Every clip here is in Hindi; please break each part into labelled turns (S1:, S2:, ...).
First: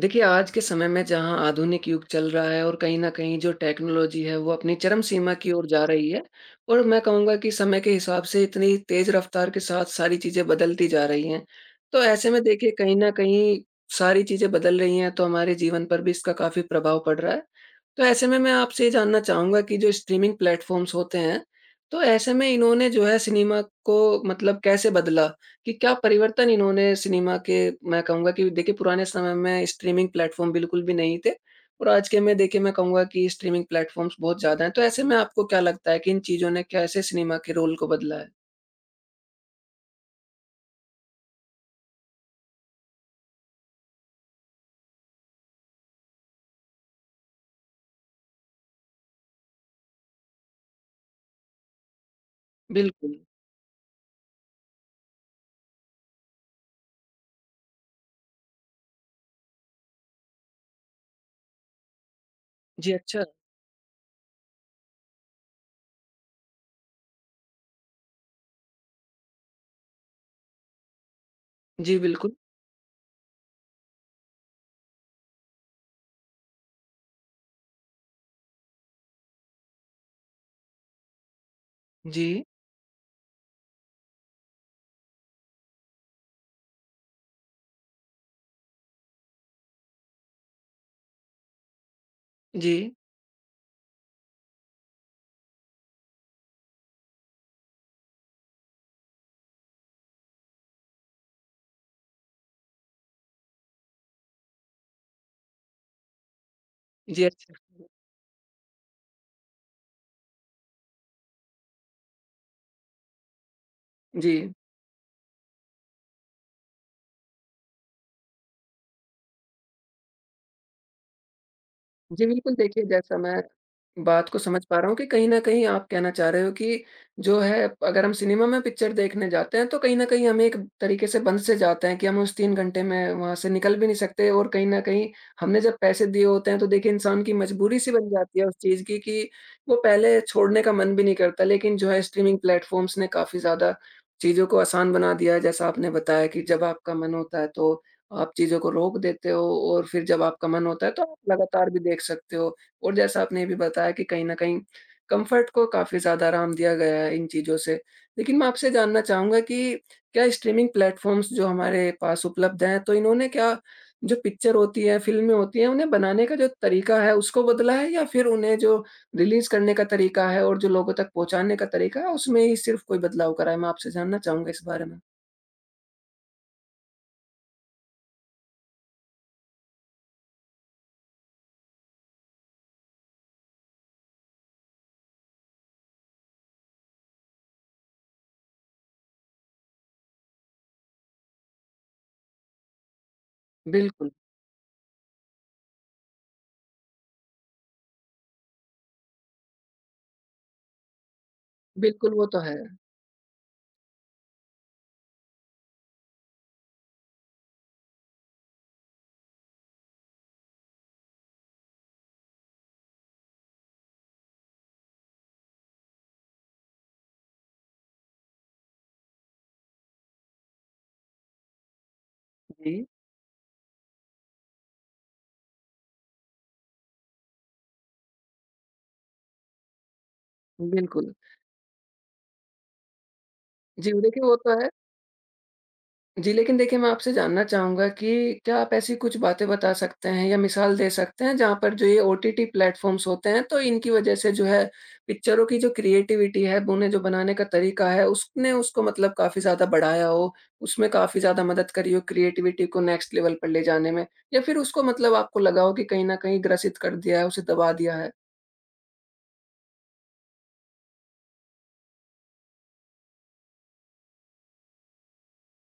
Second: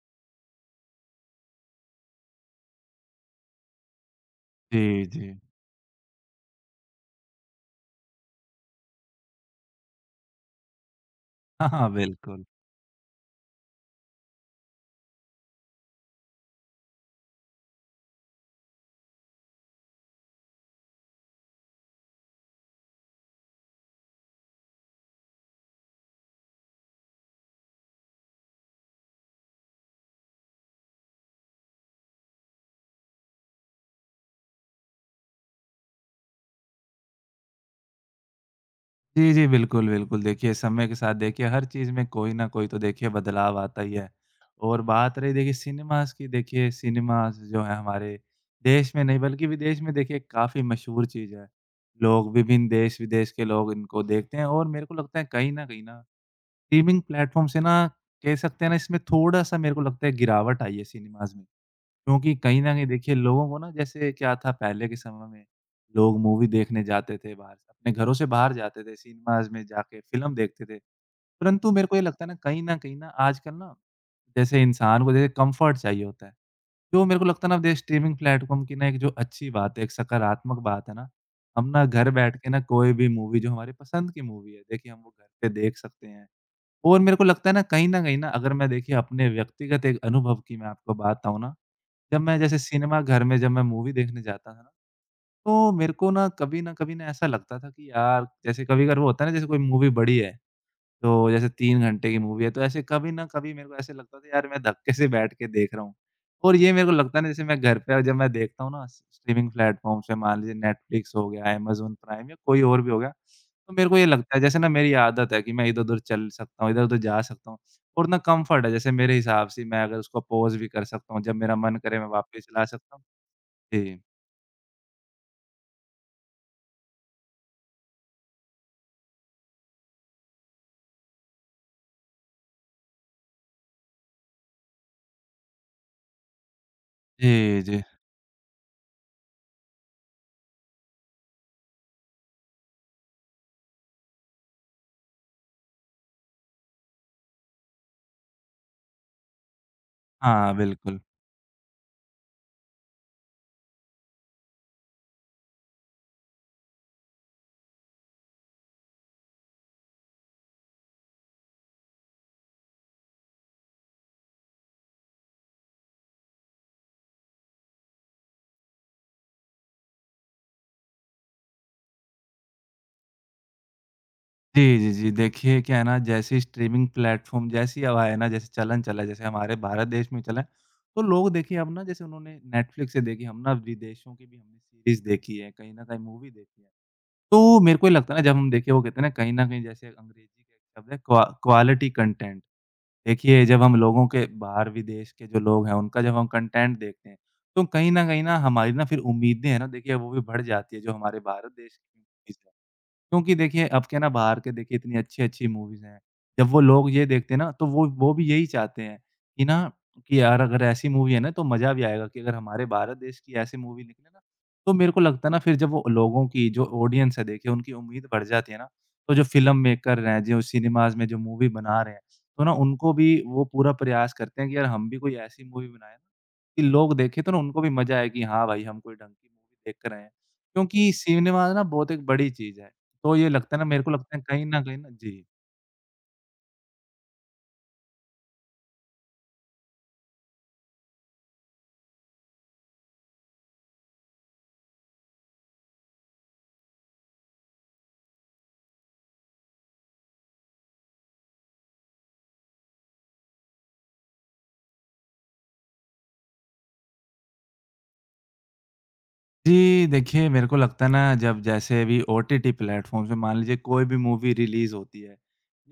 S1: देखिए, आज के समय में जहाँ आधुनिक युग चल रहा है और कहीं न कहीं जो टेक्नोलॉज़ी है वो अपनी चरम
S2: जी, जी।
S1: सीमा की ओर जा रही है और मैं कहूँगा कि समय के हिसाब से इतनी तेज़ रफ़्तार के साथ सारी चीज़ें बदलती जा रही हैं।
S2: हाँ, हाँ,
S1: तो ऐसे में
S2: बिल्कुल।
S1: देखिए कहीं न कहीं सारी चीज़ें बदल रही हैं, तो हमारे जीवन पर भी इसका काफ़ी प्रभाव पड़ रहा है। तो ऐसे में मैं आपसे ये जानना चाहूँगा कि जो स्ट्रीमिंग प्लेटफ़ॉर्म्स होते हैं, तो ऐसे में इन्होंने जो है सिनेमा को मतलब कैसे बदला? कि क्या परिवर्तन इन्होंने सिनेमा के। मैं कहूँगा कि देखिए पुराने समय में स्ट्रीमिंग प्लेटफ़ॉर्म बिल्कुल भी नहीं थे और आज के में देखिए मैं कहूँगा कि स्ट्रीमिंग प्लेटफ़ॉर्म्स बहुत ज़्यादा हैं। तो ऐसे में आपको क्या लगता है कि इन चीज़ों ने कैसे सिनेमा के रोल को बदला है?
S2: जी, जी, बिल्कुल, बिल्कुल। देखिए, समय के साथ देखिए हर चीज़ में कोई न कोई तो देखिए बदलाव आता ही है। और बात रही देखिए सिनेमाज़ की, देखिए सिनेमाज़ जो है हमारे देश में नहीं बल्कि विदेश में देखिए काफ़ी मशहूर चीज़ है। लोग विभिन्न
S1: बिल्कुल।
S2: देश-विदेश के लोग इनको देखते हैं और मेरे को लगता है कहीं न कहीं ना स्ट्रीमिंग प्लेटफ़ॉर्म से ना कह सकते हैं ना इसमें थोड़ा-सा मेरे को लगता है गिरावट आई है सिनेमाज़ में। क्योंकि कहीं न कहीं
S1: जी,
S2: देखिए
S1: अच्छा।
S2: लोगों को ना जैसे क्या था पहले के समय में, लोग मूवी देखने जाते थे बाहर, अपने घरों से बाहर जाते थे, सिनेमाज़ में जाके फ़िल्म देखते थे। परंतु मेरे को
S1: जी,
S2: ये लगता है
S1: बिल्कुल।
S2: ना कहीं न कहीं ना आजकल ना, जैसे इंसान को जैसे कम्फ़र्ट चाहिए होता है। तो मेरे को लगता है ना अब ये स्ट्रीमिंग प्लेटफ़ॉर्म की ना एक जो अच्छी बात है, एक सकारात्मक बात है ना, हम ना घर बैठ
S1: जी,
S2: के ना कोई भी मूवी जो हमारी पसंद की मूवी है, देखिए हम वो घर पे देख सकते हैं। और मेरे को लगता है ना कहीं न कहीं ना अगर मैं देखिए अपने व्यक्तिगत एक अनुभव की मैं आपको बताऊँ ना, जब मैं जैसे
S1: जी।
S2: सिनेमा घर में जब मैं मूवी देखने जाता था ना, तो मेरे को ना कभी न कभी ना ऐसा लगता था कि यार जैसे कभी-कभार वो होता है ना जैसे कोई मूवी बड़ी है, तो जैसे 3 घंटे की मूवी है, तो ऐसे कभी ना कभी मेरे को ऐसे लगता था यार मैं धक्के से बैठ के देख रहा हूँ। और ये मेरे को लगता
S1: जी,
S2: नहीं जैसे
S1: अच्छा।
S2: मैं घर पे जब मैं देखता हूँ ना स्ट्रीमिंग प्लेटफ़ॉर्म्स पे, मान लीजिए नेटफ्लिक्स हो गया, अमेज़न प्राइम या कोई और भी हो गया, तो मेरे को ये
S1: जी।
S2: लगता है जैसे ना मेरी आदत है कि मैं इधर-उधर चल सकता हूँ, इधर-उधर जा सकता हूँ, और ना कम्फ़र्ट है जैसे मेरे हिसाब से मैं अगर उसको पॉज़ भी कर सकता हूँ, जब मेरा मन करे मैं
S1: जी,
S2: वापस
S1: बिल्कुल।
S2: चला
S1: देखिए
S2: सकता हूँ।
S1: जैसा मैं
S2: जी।
S1: बात को समझ पा रहा हूँ कि कहीं न कहीं आप कहना चाह रहे हो कि जो है अगर हम सिनेमा में पिक्चर देखने जाते हैं, तो कहीं न कहीं हम एक तरीके से बंध से जाते हैं कि हम उस 3 घंटे में वहाँ से निकल भी नहीं सकते, और कहीं न कहीं हमने जब पैसे दिए होते हैं तो देखिए इंसान की
S2: जी,
S1: मजबूरी
S2: जी।
S1: सी बन जाती है उस चीज़ की कि वो पहले छोड़ने का मन भी नहीं करता। लेकिन जो है स्ट्रीमिंग प्लेटफ़ॉर्म्स ने काफ़ी ज़्यादा चीज़ों को आसान बना दिया है, जैसा आपने बताया कि जब आपका मन होता है तो आप चीज़ों को रोक देते हो और फिर जब आपका
S2: हाँ,
S1: मन होता है
S2: बिल्कुल।
S1: तो आप लगातार भी देख सकते हो। और जैसा आपने ये भी बताया कि कहीं न कहीं कम्फ़र्ट को काफ़ी ज़्यादा आराम दिया गया है इन चीज़ों से। लेकिन मैं आपसे जानना चाहूँगा कि क्या स्ट्रीमिंग प्लेटफ़ॉर्म्स जो हमारे पास उपलब्ध हैं, तो इन्होंने क्या जो पिक्चर होती है, फ़िल्में होती हैं, उन्हें बनाने का जो तरीका है उसको बदला है, या फिर उन्हें जो रिलीज़ करने का तरीका है और जो लोगों तक पहुँचाने का तरीका है, उसमें ही सिर्फ़ कोई बदलाव करा है? मैं आपसे जानना चाहूँगा इस
S2: जी,
S1: बारे
S2: जी,
S1: में।
S2: जी। देखिए क्या है ना, जैसे स्ट्रीमिंग प्लेटफ़ॉर्म जैसे ही अब आया ना, जैसे चलन चला है जैसे हमारे भारत देश में चला है, तो लोग देखिए अब ना जैसे उन्होंने नेटफ्लिक्स से देखी, हम ना विदेशों की भी हमने सीरीज़ देखी है, कहीं न कहीं मूवी देखी है। तो मेरे को ये लगता है ना जब हम देखिए वो कहते हैं ना कहीं न कहीं जैसे अंग्रेज़ी का एक शब्द है, क्वालिटी कंटेंट। देखिए जब हम लोगों
S1: बिल्कुल,
S2: के बाहर विदेश के जो लोग हैं उनका जब हम कंटेंट देखते हैं, तो कहीं न कहीं ना हमारी ना फिर उम्मीदें हैं ना, देखिए वो भी बढ़ जाती है जो हमारे भारत देश की
S1: बिल्कुल वो
S2: movies
S1: तो
S2: हैं।
S1: है।
S2: क्योंकि देखिए, अब क्या है ना बाहर के देखिए इतनी अच्छी-अच्छी मूवीज़ हैं। जब वो लोग ये देखते हैं ना, तो वो भी यही चाहते हैं कि ना, कि यार अगर ऐसी मूवी है ना तो मज़ा भी आएगा कि अगर हमारे भारत देश की ऐसी मूवी निकले ना, तो मेरे को लगता है ना फिर जब वो लोगों की जो ऑडियंस है देखिए उनकी उम्मीद बढ़ जाती है ना, तो जो फ़िल्म मेकर हैं, जो सिनेमाज़ में जो मूवी बना रहे हैं, तो ना
S1: जी।
S2: उनको भी वो पूरा प्रयास करते हैं कि यार हम भी कोई ऐसी मूवी बनाएँ कि लोग देखें तो ना उनको भी मज़ा आए कि हाँ भाई हम कोई ढंग की मूवी देख कर आए हैं। क्योंकि
S1: बिल्कुल।
S2: सिनेमा ना बहुत एक बड़ी चीज़ है। तो ये लगता है ना, मेरे को
S1: जी,
S2: लगता है
S1: देखिए वो
S2: कहीं
S1: तो
S2: न
S1: है।
S2: कहीं ना। जी।
S1: जी, लेकिन देखिए मैं आपसे जानना चाहूँगा कि क्या आप ऐसी कुछ बातें बता सकते हैं या मिसाल दे सकते हैं जहाँ पर जो ये ओटीटी प्लेटफ़ॉर्म्स होते हैं तो इनकी वज़ह से जो है पिक्चरों की जो क्रिएटिविटी है, उन्हें जो बनाने का तरीका है उसने उसको मतलब काफ़ी ज़्यादा बढ़ाया हो, उसमें काफ़ी ज़्यादा मदद करी हो क्रिएटिविटी को नेक्स्ट लेवल पर ले जाने में? या फिर उसको मतलब आपको लगा हो कि कहीं न कहीं ग्रसित कर दिया है, उसे दबा दिया है?
S2: जी, देखिए मेरे को लगता है ना जब जैसे अभी ओटीटी प्लेटफ़ॉर्म्स पे मान लीजिए कोई भी मूवी रिलीज़ होती है,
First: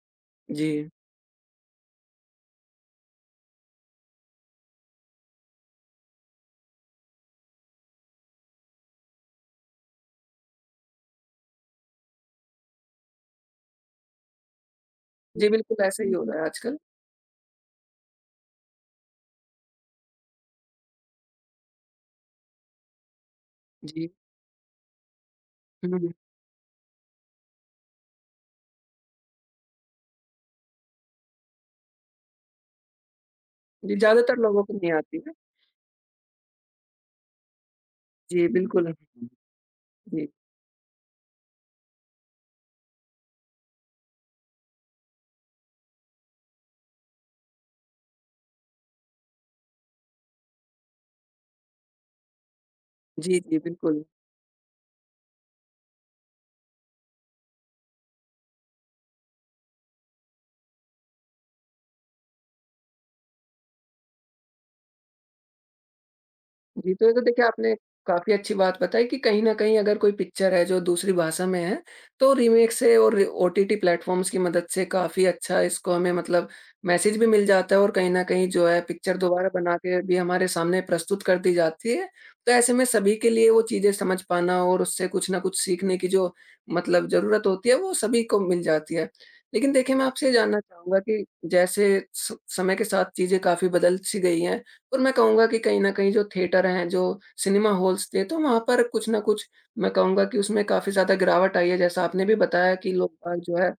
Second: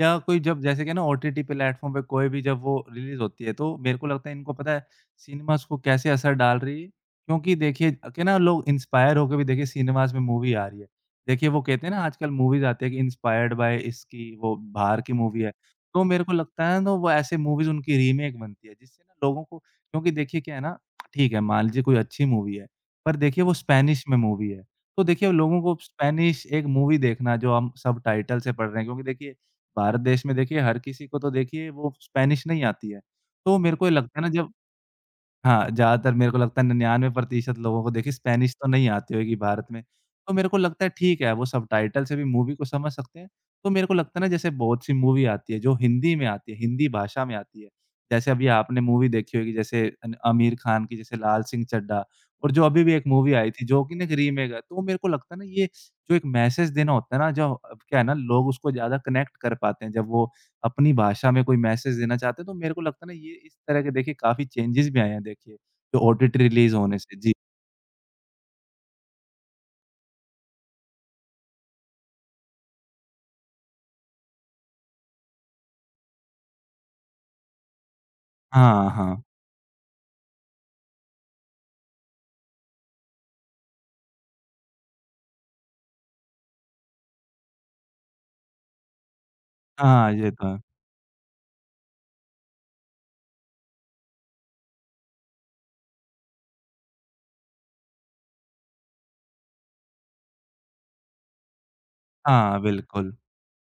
S2: या कोई जब जैसे
S1: जी।
S2: कि ना ओटीटी प्लेटफ़ॉर्म पे कोई भी जब वो रिलीज़ होती है, तो मेरे को लगता है इनको पता है सिनेमाज़ को कैसे असर डाल रही है। क्योंकि देखिए के ना लोग इंस्पायर होके भी देखिए सिनेमाज़ में मूवी आ रही है। देखिए वो कहते हैं ना आजकल मूवीज़ आती है कि इंस्पायर्ड बाय इसकी वो बाहर की मूवी
S1: जी,
S2: है।
S1: बिल्कुल ऐसा
S2: तो
S1: ही हो
S2: मेरे को
S1: रहा है
S2: लगता
S1: आजकल।
S2: है ना वो ऐसे मूवीज़ उनकी रीमेक बनती है, जिससे ना लोगों को, क्योंकि देखिए क्या है ना, ठीक है मान लीजिए कोई अच्छी मूवी है। पर देखिए वो स्पेनिश
S1: जी।
S2: में मूवी है। तो देखिए लोगों को
S1: हुँ, हुँ।
S2: स्पेनिश एक मूवी देखना, जो हम सबटाइटल से पढ़ रहे हैं, क्योंकि देखिए भारत देश में देखिए हर किसी को तो देखिए वो स्पेनिश नहीं आती है। तो मेरे को ये
S1: जी,
S2: लगता है ना
S1: ज़्यादातर
S2: जब,
S1: लोगों को नहीं आती है।
S2: हाँ, ज़्यादातर मेरे को लगता है 99% लोगों को देखिए
S1: जी,
S2: स्पेनिश तो
S1: बिल्कुल।
S2: नहीं आती होगी भारत में।
S1: जी,
S2: तो मेरे को लगता है ठीक है, वो सबटाइटल से भी मूवी को समझ सकते हैं। तो मेरे को लगता है ना जैसे बहुत सी मूवी आती है जो हिंदी में आती है, हिंदी भाषा में आती है। जैसे अभी आपने मूवी देखी होगी, जैसे अन आमिर खान की जैसे लाल सिंह चड्ढा, और जो अभी भी एक मूवी
S1: जी,
S2: आई
S1: जी,
S2: थी जो कि ना
S1: बिल्कुल।
S2: एक रीमेक है। तो मेरे को लगता है ना ये जो एक मैसेज देना होता है ना, जो अब क्या है ना लोग उसको ज़्यादा कनेक्ट कर पाते हैं जब वो अपनी भाषा में कोई मैसेज देना चाहते हैं, तो मेरे को लगता है ना ये इस तरह के देखिए काफ़ी चेंजेस भी आए हैं देखिए, जो ओटीटी रिलीज़
S1: जी,
S2: होने
S1: तो ये
S2: से।
S1: तो
S2: जी।
S1: देखिए आपने काफ़ी अच्छी बात बताई कि कहीं न कहीं अगर कोई पिक्चर है जो दूसरी भाषा में है, तो रीमेक से और ओटीटी प्लेटफ़ॉर्म्स की मदद से काफ़ी अच्छा इसको हमें मतलब मैसेज भी मिल जाता है, और कहीं न कहीं जो है
S2: हाँ,
S1: पिक्चर
S2: हाँ।
S1: दोबारा बना के भी हमारे सामने प्रस्तुत कर दी जाती है। तो ऐसे में सभी के लिए वो चीज़ें समझ पाना और उससे कुछ न कुछ सीखने की जो मतलब ज़रूरत होती है, वो सभी को मिल जाती है। लेकिन देखिए मैं
S2: हाँ,
S1: आपसे
S2: ये
S1: ये
S2: तो
S1: जानना
S2: है।
S1: चाहूँगा कि जैसे स समय के साथ चीज़ें काफ़ी बदल-सी गई हैं और मैं कहूँगा कि कहीं न कहीं जो थिएटर हैं, जो सिनेमा हॉल्स थे, तो वहाँ पर कुछ न कुछ मैं कहूँगा कि उसमें काफ़ी ज़्यादा गिरावट आई है। जैसा आपने भी
S2: हाँ,
S1: बताया कि
S2: बिल्कुल।
S1: लोग बाग जो है,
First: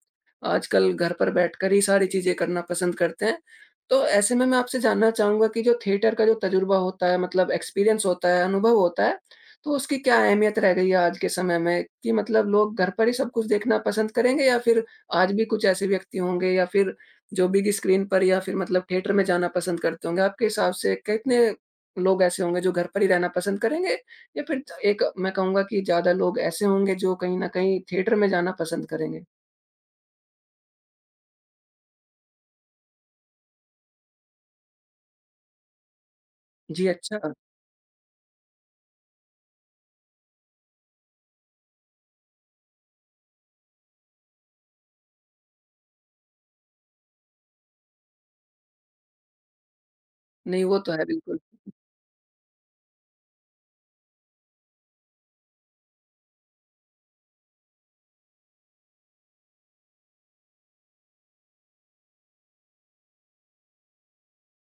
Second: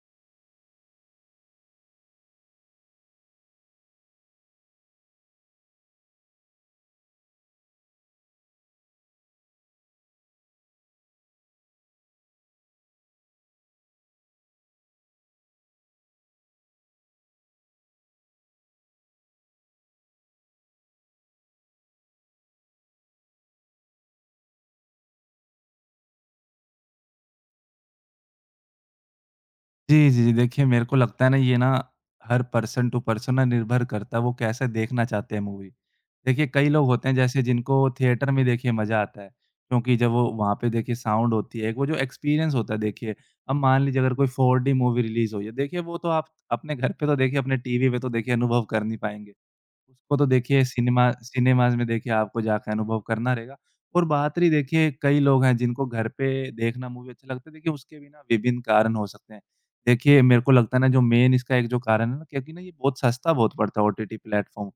S1: आजकल घर पर बैठकर ही सारी चीज़ें करना पसंद करते हैं। तो ऐसे में मैं आपसे जानना चाहूँगा कि जो थिएटर का जो तजुर्बा होता है, मतलब एक्सपीरियंस होता है, अनुभव होता है, तो उसकी क्या अहमियत रह गई है आज के समय में? कि मतलब लोग घर पर ही सब कुछ देखना पसंद करेंगे, या फिर आज भी कुछ ऐसे व्यक्ति होंगे या फिर जो बिग स्क्रीन पर या फिर मतलब थिएटर में जाना पसंद करते होंगे, आपके हिसाब से कितने लोग ऐसे होंगे जो घर पर ही रहना पसंद करेंगे? या फिर एक मैं कहूँगा कि ज़्यादा लोग ऐसे होंगे जो कहीं न कहीं थिएटर में जाना पसंद करेंगे?
S2: जी, जी, जी। देखिए मेरे को लगता है ना ये ना हर पर्सन टू पर्सन ना निर्भर करता है, वो कैसे देखना चाहते हैं मूवी। देखिए कई लोग
S1: जी,
S2: होते हैं
S1: अच्छा।
S2: जैसे जिनको थिएटर में देखिए मज़ा आता है, क्योंकि जब वो वहाँ पे देखिए साउंड होती है, एक वो जो एक्सपीरियंस होता है देखिए, अब मान लीजिए अगर कोई 4D मूवी रिलीज़ हुई है, देखिए वो तो आप अपने घर पे तो देखिए अपने टीवी पे तो देखिए अनुभव कर नहीं पाएँगे। उसको तो देखिए
S1: नहीं, वो तो है
S2: सिनेमा
S1: बिल्कुल।
S2: सिनेमाज़ में देखिए आपको जाके अनुभव करना रहेगा। और बात रही देखिए कई लोग हैं जिनको घर पे देखना मूवी अच्छा लगता है, देखिए उसके भी ना विभिन्न कारण हो सकते हैं। देखिए मेरे को लगता है ना जो मेन इसका एक जो कारण है ना, क्योंकि ना ये बहुत सस्ता बहुत पड़ता है ओटीटी प्लेटफ़ॉर्म।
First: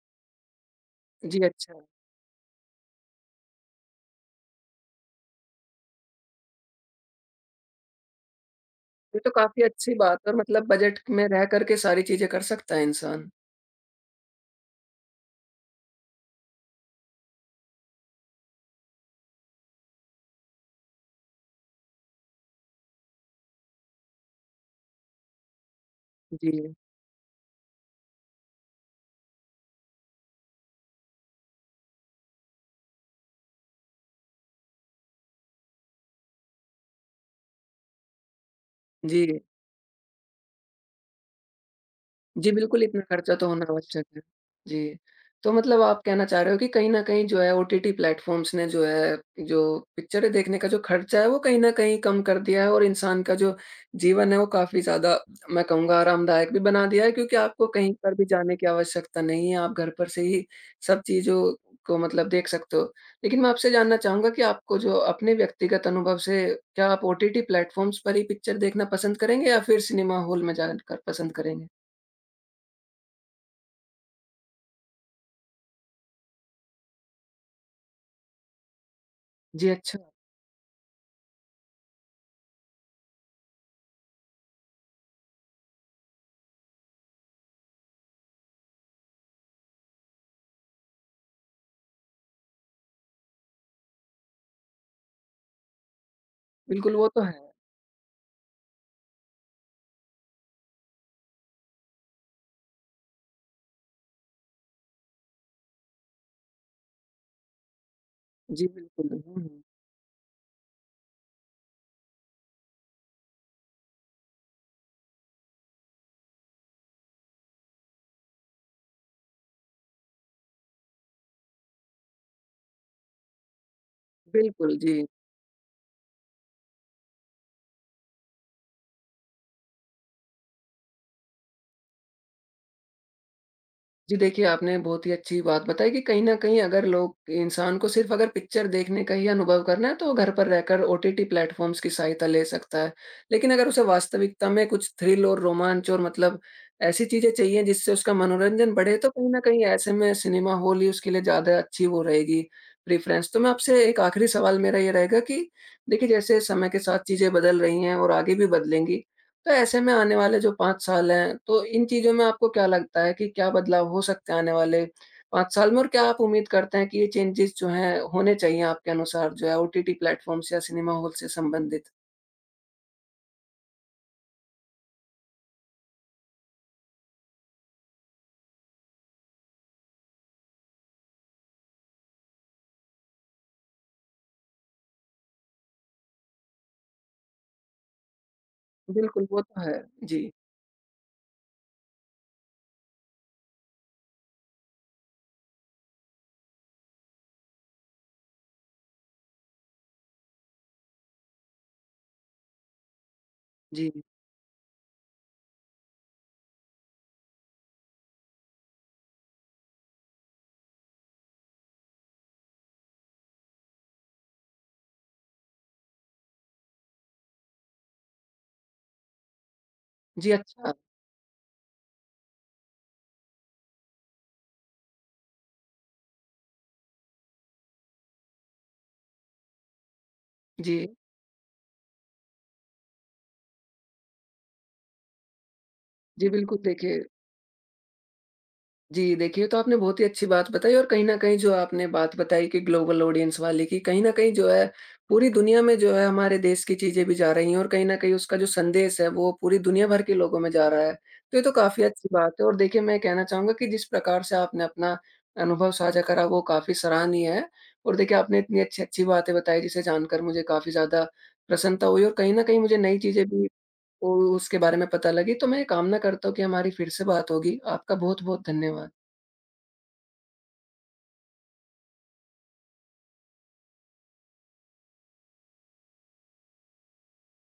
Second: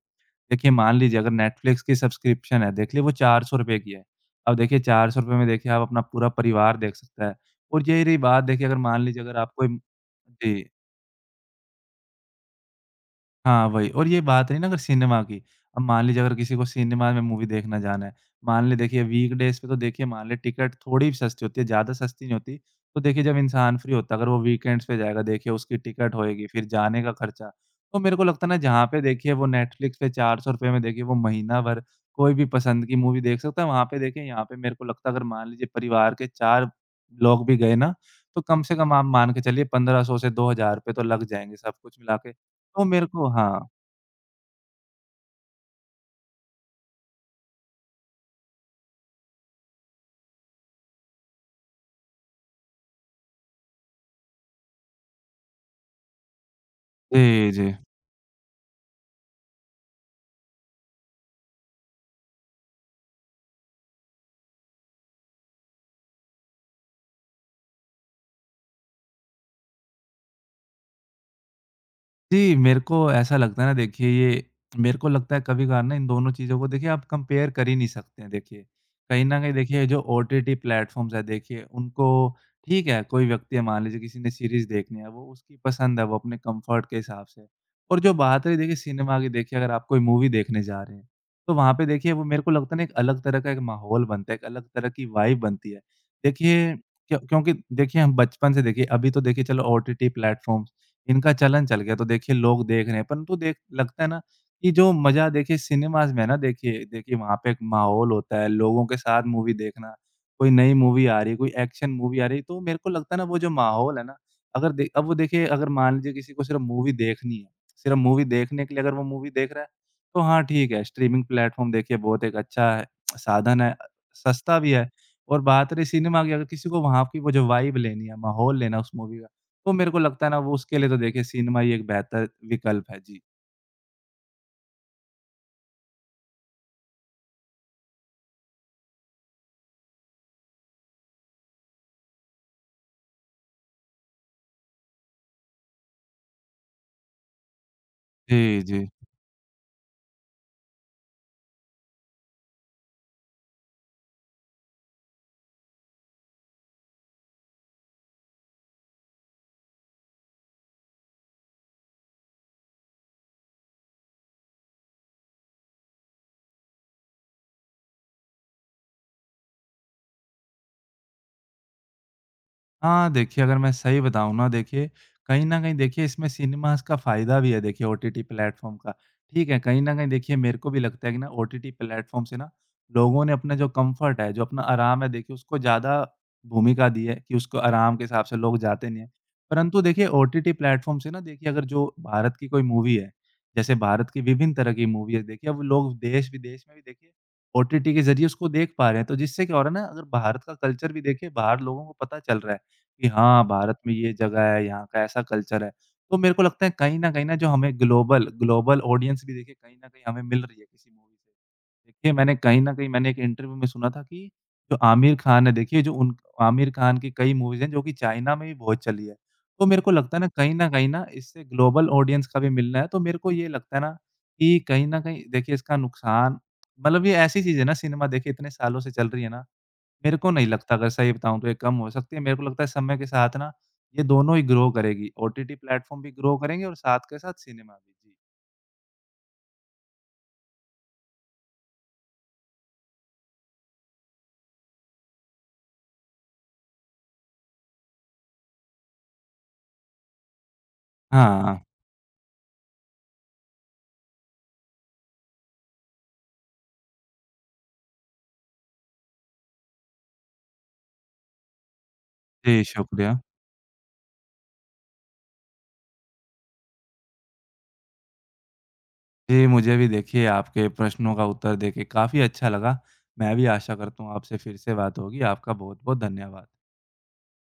S2: देखिए मान लीजिए अगर
S1: जी, अच्छा।
S2: नेटफ्लिक्स की सब्सक्रिप्शन है, देख लिए वो ₹400 की है। अब देखिए ₹400 में देखिए आप अपना पूरा परिवार देख सकता है। और यही रही बात देखिए अगर मान
S1: ये
S2: लीजिए
S1: तो
S2: अगर आप
S1: काफ़ी
S2: कोई,
S1: अच्छी बात है और
S2: जी।
S1: मतलब बजट में रह कर के सारी चीज़ें कर सकता है इंसान।
S2: हाँ, वही, और ये बात रही ना अगर सिनेमा की, अब मान लीजिए अगर किसी को सिनेमा में मूवी देखने जाना है, मान लें देखिए वीकडेज़ पे तो देखिए मान लें टिकट थोड़ी भी सस्ती होती है, ज़्यादा सस्ती नहीं होती। तो देखिए जब इंसान फ्री होता है, अगर वो वीकेंड्स पे जाएगा देखिए उसकी टिकट होएगी, फिर
S1: जी,
S2: जाने का खर्चा। तो मेरे को लगता है ना जहाँ पे देखिए वो नेटफ्लिक्स पे ₹400 में देखिए वो महीना भर कोई भी पसंद की मूवी देख सकता है, वहाँ पे देखिए यहाँ पे मेरे को लगता है अगर मान लीजिए परिवार के 4 लोग भी गए ना, तो कम से कम आप मान
S1: जी।
S2: के चलिए 1500 से ₹2000 तो लग जाएँगे सब कुछ मिला के।
S1: जी,
S2: तो
S1: बिल्कुल इतना
S2: मेरे को,
S1: खर्चा तो होना
S2: हाँ।
S1: आवश्यक है। जी, तो मतलब आप कहना चाह रहे हो कि कहीं न कहीं जो है ओटीटी प्लेटफ़ॉर्म्स ने जो है, जो पिक्चरें देखने का जो खर्चा है वो कहीं न कहीं कम कर दिया है, और इंसान का जो जीवन है वो काफ़ी ज़्यादा मैं कहूँगा आरामदायक भी बना दिया है, क्योंकि
S2: जी,
S1: आपको
S2: जी।
S1: कहीं पर भी जाने की आवश्यकता नहीं है, आप घर पर से ही सब चीज़ों को मतलब देख सकते हो। लेकिन मैं आपसे जानना चाहूँगा कि आपको जो अपने व्यक्तिगत अनुभव से, क्या आप ओटीटी प्लेटफ़ॉर्म्स पर ही पिक्चर देखना पसंद करेंगे या फिर सिनेमा हॉल में जाकर पसंद करेंगे?
S2: जी, मेरे को ऐसा लगता है ना देखिए ये, मेरे को लगता है कभी-कभार ना इन दोनों चीज़ों को देखिए आप कंपेयर कर ही नहीं सकते हैं देखिए। कहीं न कहीं
S1: जी,
S2: देखिए
S1: अच्छा।
S2: जो ओटीटी प्लेटफ़ॉर्म्स हैं देखिए उनको, ठीक है, कोई व्यक्ति है मान लीजिए किसी ने सीरीज़ देखनी है, वो उसकी पसंद है, वो अपने कम्फ़र्ट के हिसाब से। और जो बात रही देखिए सिनेमा की, देखिए अगर आप कोई मूवी देखने जा रहे हैं, तो वहाँ पे देखिए वो मेरे को लगता है ना एक अलग तरह का एक माहौल बनता है, एक अलग तरह की वाइब बनती है। देखिए
S1: बिल्कुल, वो
S2: क्यों,
S1: तो है।
S2: क्योंकि देखिए हम बचपन से देखिए, अभी तो देखिए चलो ओटीटी प्लेटफ़ॉर्म्स, इनका चलन चल गया तो देखिए लोग देख रहे हैं, परंतु देख लगता है ना कि जो मज़ा देखिए सिनेमाज़ में है ना, देखिए देखिए वहाँ पे एक माहौल होता है,
S1: जी,
S2: लोगों के
S1: बिल्कुल।
S2: साथ
S1: हुँ,
S2: मूवी
S1: हुँ।
S2: देखना, कोई नई मूवी आ रही है, कोई एक्शन मूवी आ रही है, तो मेरे को लगता है ना वो जो माहौल है ना, अगर दे अब वो देखिए अगर मान लीजिए किसी को सिर्फ़ मूवी देखनी है, सिर्फ़ मूवी देखने के लिए अगर वो मूवी देख रहा है, तो हाँ ठीक है, स्ट्रीमिंग प्लेटफ़ॉर्म देखिए बहुत एक अच्छा है, साधन है, सस्ता भी
S1: बिल्कुल,
S2: है,
S1: जी।
S2: और बात रही सिनेमा की, अगर किसी को वहाँ की वो जो वाइब लेनी है, माहौल लेना है उस मूवी का, तो मेरे को लगता है ना वो उसके लिए तो देखिए सिनेमा ही एक बेहतर विकल्प है। जी।
S1: जी, देखिए आपने बहुत ही अच्छी बात बताई कि कहीं न कहीं अगर लोग इंसान को सिर्फ़ अगर पिक्चर देखने का ही अनुभव करना है, तो वो घर पर रहकर ओटीटी प्लेटफ़ॉर्म्स की सहायता ले सकता है। लेकिन अगर उसे वास्तविकता में कुछ थ्रिल और रोमांच और मतलब ऐसी चीज़ें चाहिए जिससे उसका
S2: जी,
S1: मनोरंजन
S2: जी।
S1: बढ़े, तो कहीं न कहीं ऐसे में सिनेमा हॉल ही उसके लिए ज़्यादा अच्छी वो रहेगी प्रेफ़रेंस। तो मैं आपसे एक आखिरी सवाल मेरा ये रहेगा कि देखिए जैसे समय के साथ चीज़ें बदल रही हैं और आगे भी बदलेंगी, तो ऐसे में आने वाले जो 5 साल हैं, तो इन चीज़ों में आपको क्या लगता है कि क्या बदलाव हो सकते हैं आने वाले 5 साल में? और क्या आप उम्मीद करते हैं कि ये चेंजेज़ जो हैं, होने चाहिए आपके अनुसार जो है ओटीटी प्लेटफ़ॉर्म्स या सिनेमा हॉल से संबंधित?
S2: हाँ, देखिए अगर मैं सही बताऊँ ना देखिए, कहीं न कहीं देखिए इसमें सिनेमाज़ का फ़ायदा भी है देखिए ओटीटी प्लेटफ़ॉर्म का। ठीक है, कहीं न कहीं देखिए मेरे को भी लगता है कि ना ओटीटी प्लेटफ़ॉर्म से ना लोगों ने अपना जो कम्फ़र्ट है, जो अपना आराम है देखिए उसको ज़्यादा भूमिका दी है, कि उसको आराम के हिसाब से लोग जाते नहीं हैं।
S1: बिल्कुल, वो तो है।
S2: परंतु देखिए
S1: जी,
S2: ओटीटी प्लेटफ़ॉर्म से ना देखिए अगर जो भारत की कोई मूवी है, जैसे भारत की विभिन्न तरह की मूवी है देखिए, अब लोग देश-विदेश में भी देखिए ओटीटी के ज़रिए उसको देख पा रहे हैं। तो जिससे क्या हो रहा है ना, अगर भारत का कल्चर भी देखिए बाहर लोगों को पता चल रहा है। कि हाँ, भारत
S1: जी।
S2: में ये जगह है, यहाँ का ऐसा कल्चर है। तो मेरे को लगता है कहीं न जो हमें ग्लोबल ग्लोबल ऑडियंस भी देखिए कहीं न कहीं हमें मिल रही है किसी मूवी से। देखिए मैंने कहीं न कहीं मैंने एक इंटरव्यू में सुना था कि जो आमिर खान है देखिए, जो उन आमिर खान की कई मूवीज़ हैं जो कि चाइना में भी बहुत चली है। तो मेरे को लगता है ना
S1: जी, अच्छा।
S2: कहीं न इससे ग्लोबल ऑडियंस का भी मिलना है। तो मेरे को ये लगता है ना कि कहीं न कहीं देखिए इसका नुकसान, मतलब ये ऐसी चीज़ है ना, सिनेमा देखिए इतने सालों से चल रही है ना, मेरे को नहीं लगता
S1: जी,
S2: अगर सही बताऊँ तो ये कम हो सकती है। मेरे को लगता है समय के साथ ना ये दोनों ही ग्रो करेगी, ओटीटी प्लेटफ़ॉर्म भी
S1: जी
S2: ग्रो
S1: बिल्कुल
S2: करेंगे और
S1: देखिए।
S2: साथ के साथ सिनेमा भी। जी।
S1: जी, देखिए तो आपने बहुत ही अच्छी बात बताई, और कहीं न कहीं जो आपने बात बताई कि ग्लोबल ऑडियंस वाली की कहीं न कहीं जो है पूरी दुनिया में जो है हमारे देश की चीज़ें भी जा रही हैं, और कहीं न कहीं उसका जो संदेश है वो पूरी दुनिया भर के लोगों में जा रहा है। तो ये तो
S2: हाँ,
S1: काफ़ी अच्छी बात है और देखिए मैं कहना चाहूँगा कि जिस प्रकार से आपने अपना अनुभव साझा करा वो काफ़ी सराहनीय है, और देखिए आपने इतनी अच्छी-अच्छी बातें बताई जिसे जानकर मुझे काफ़ी ज़्यादा प्रसन्नता हुई, और कहीं न कहीं
S2: जी
S1: मुझे नई
S2: शुक्रिया।
S1: चीज़ें भी उ उसके बारे में पता लगी। तो मैं कामना करता हूँ कि हमारी फिर से बात होगी। आपका बहुत-बहुत धन्यवाद।
S2: जी, मुझे भी देखिए आपके प्रश्नों का उत्तर देके काफ़ी अच्छा लगा। मैं भी आशा करता हूँ आपसे फिर से बात होगी। आपका बहुत-बहुत धन्यवाद।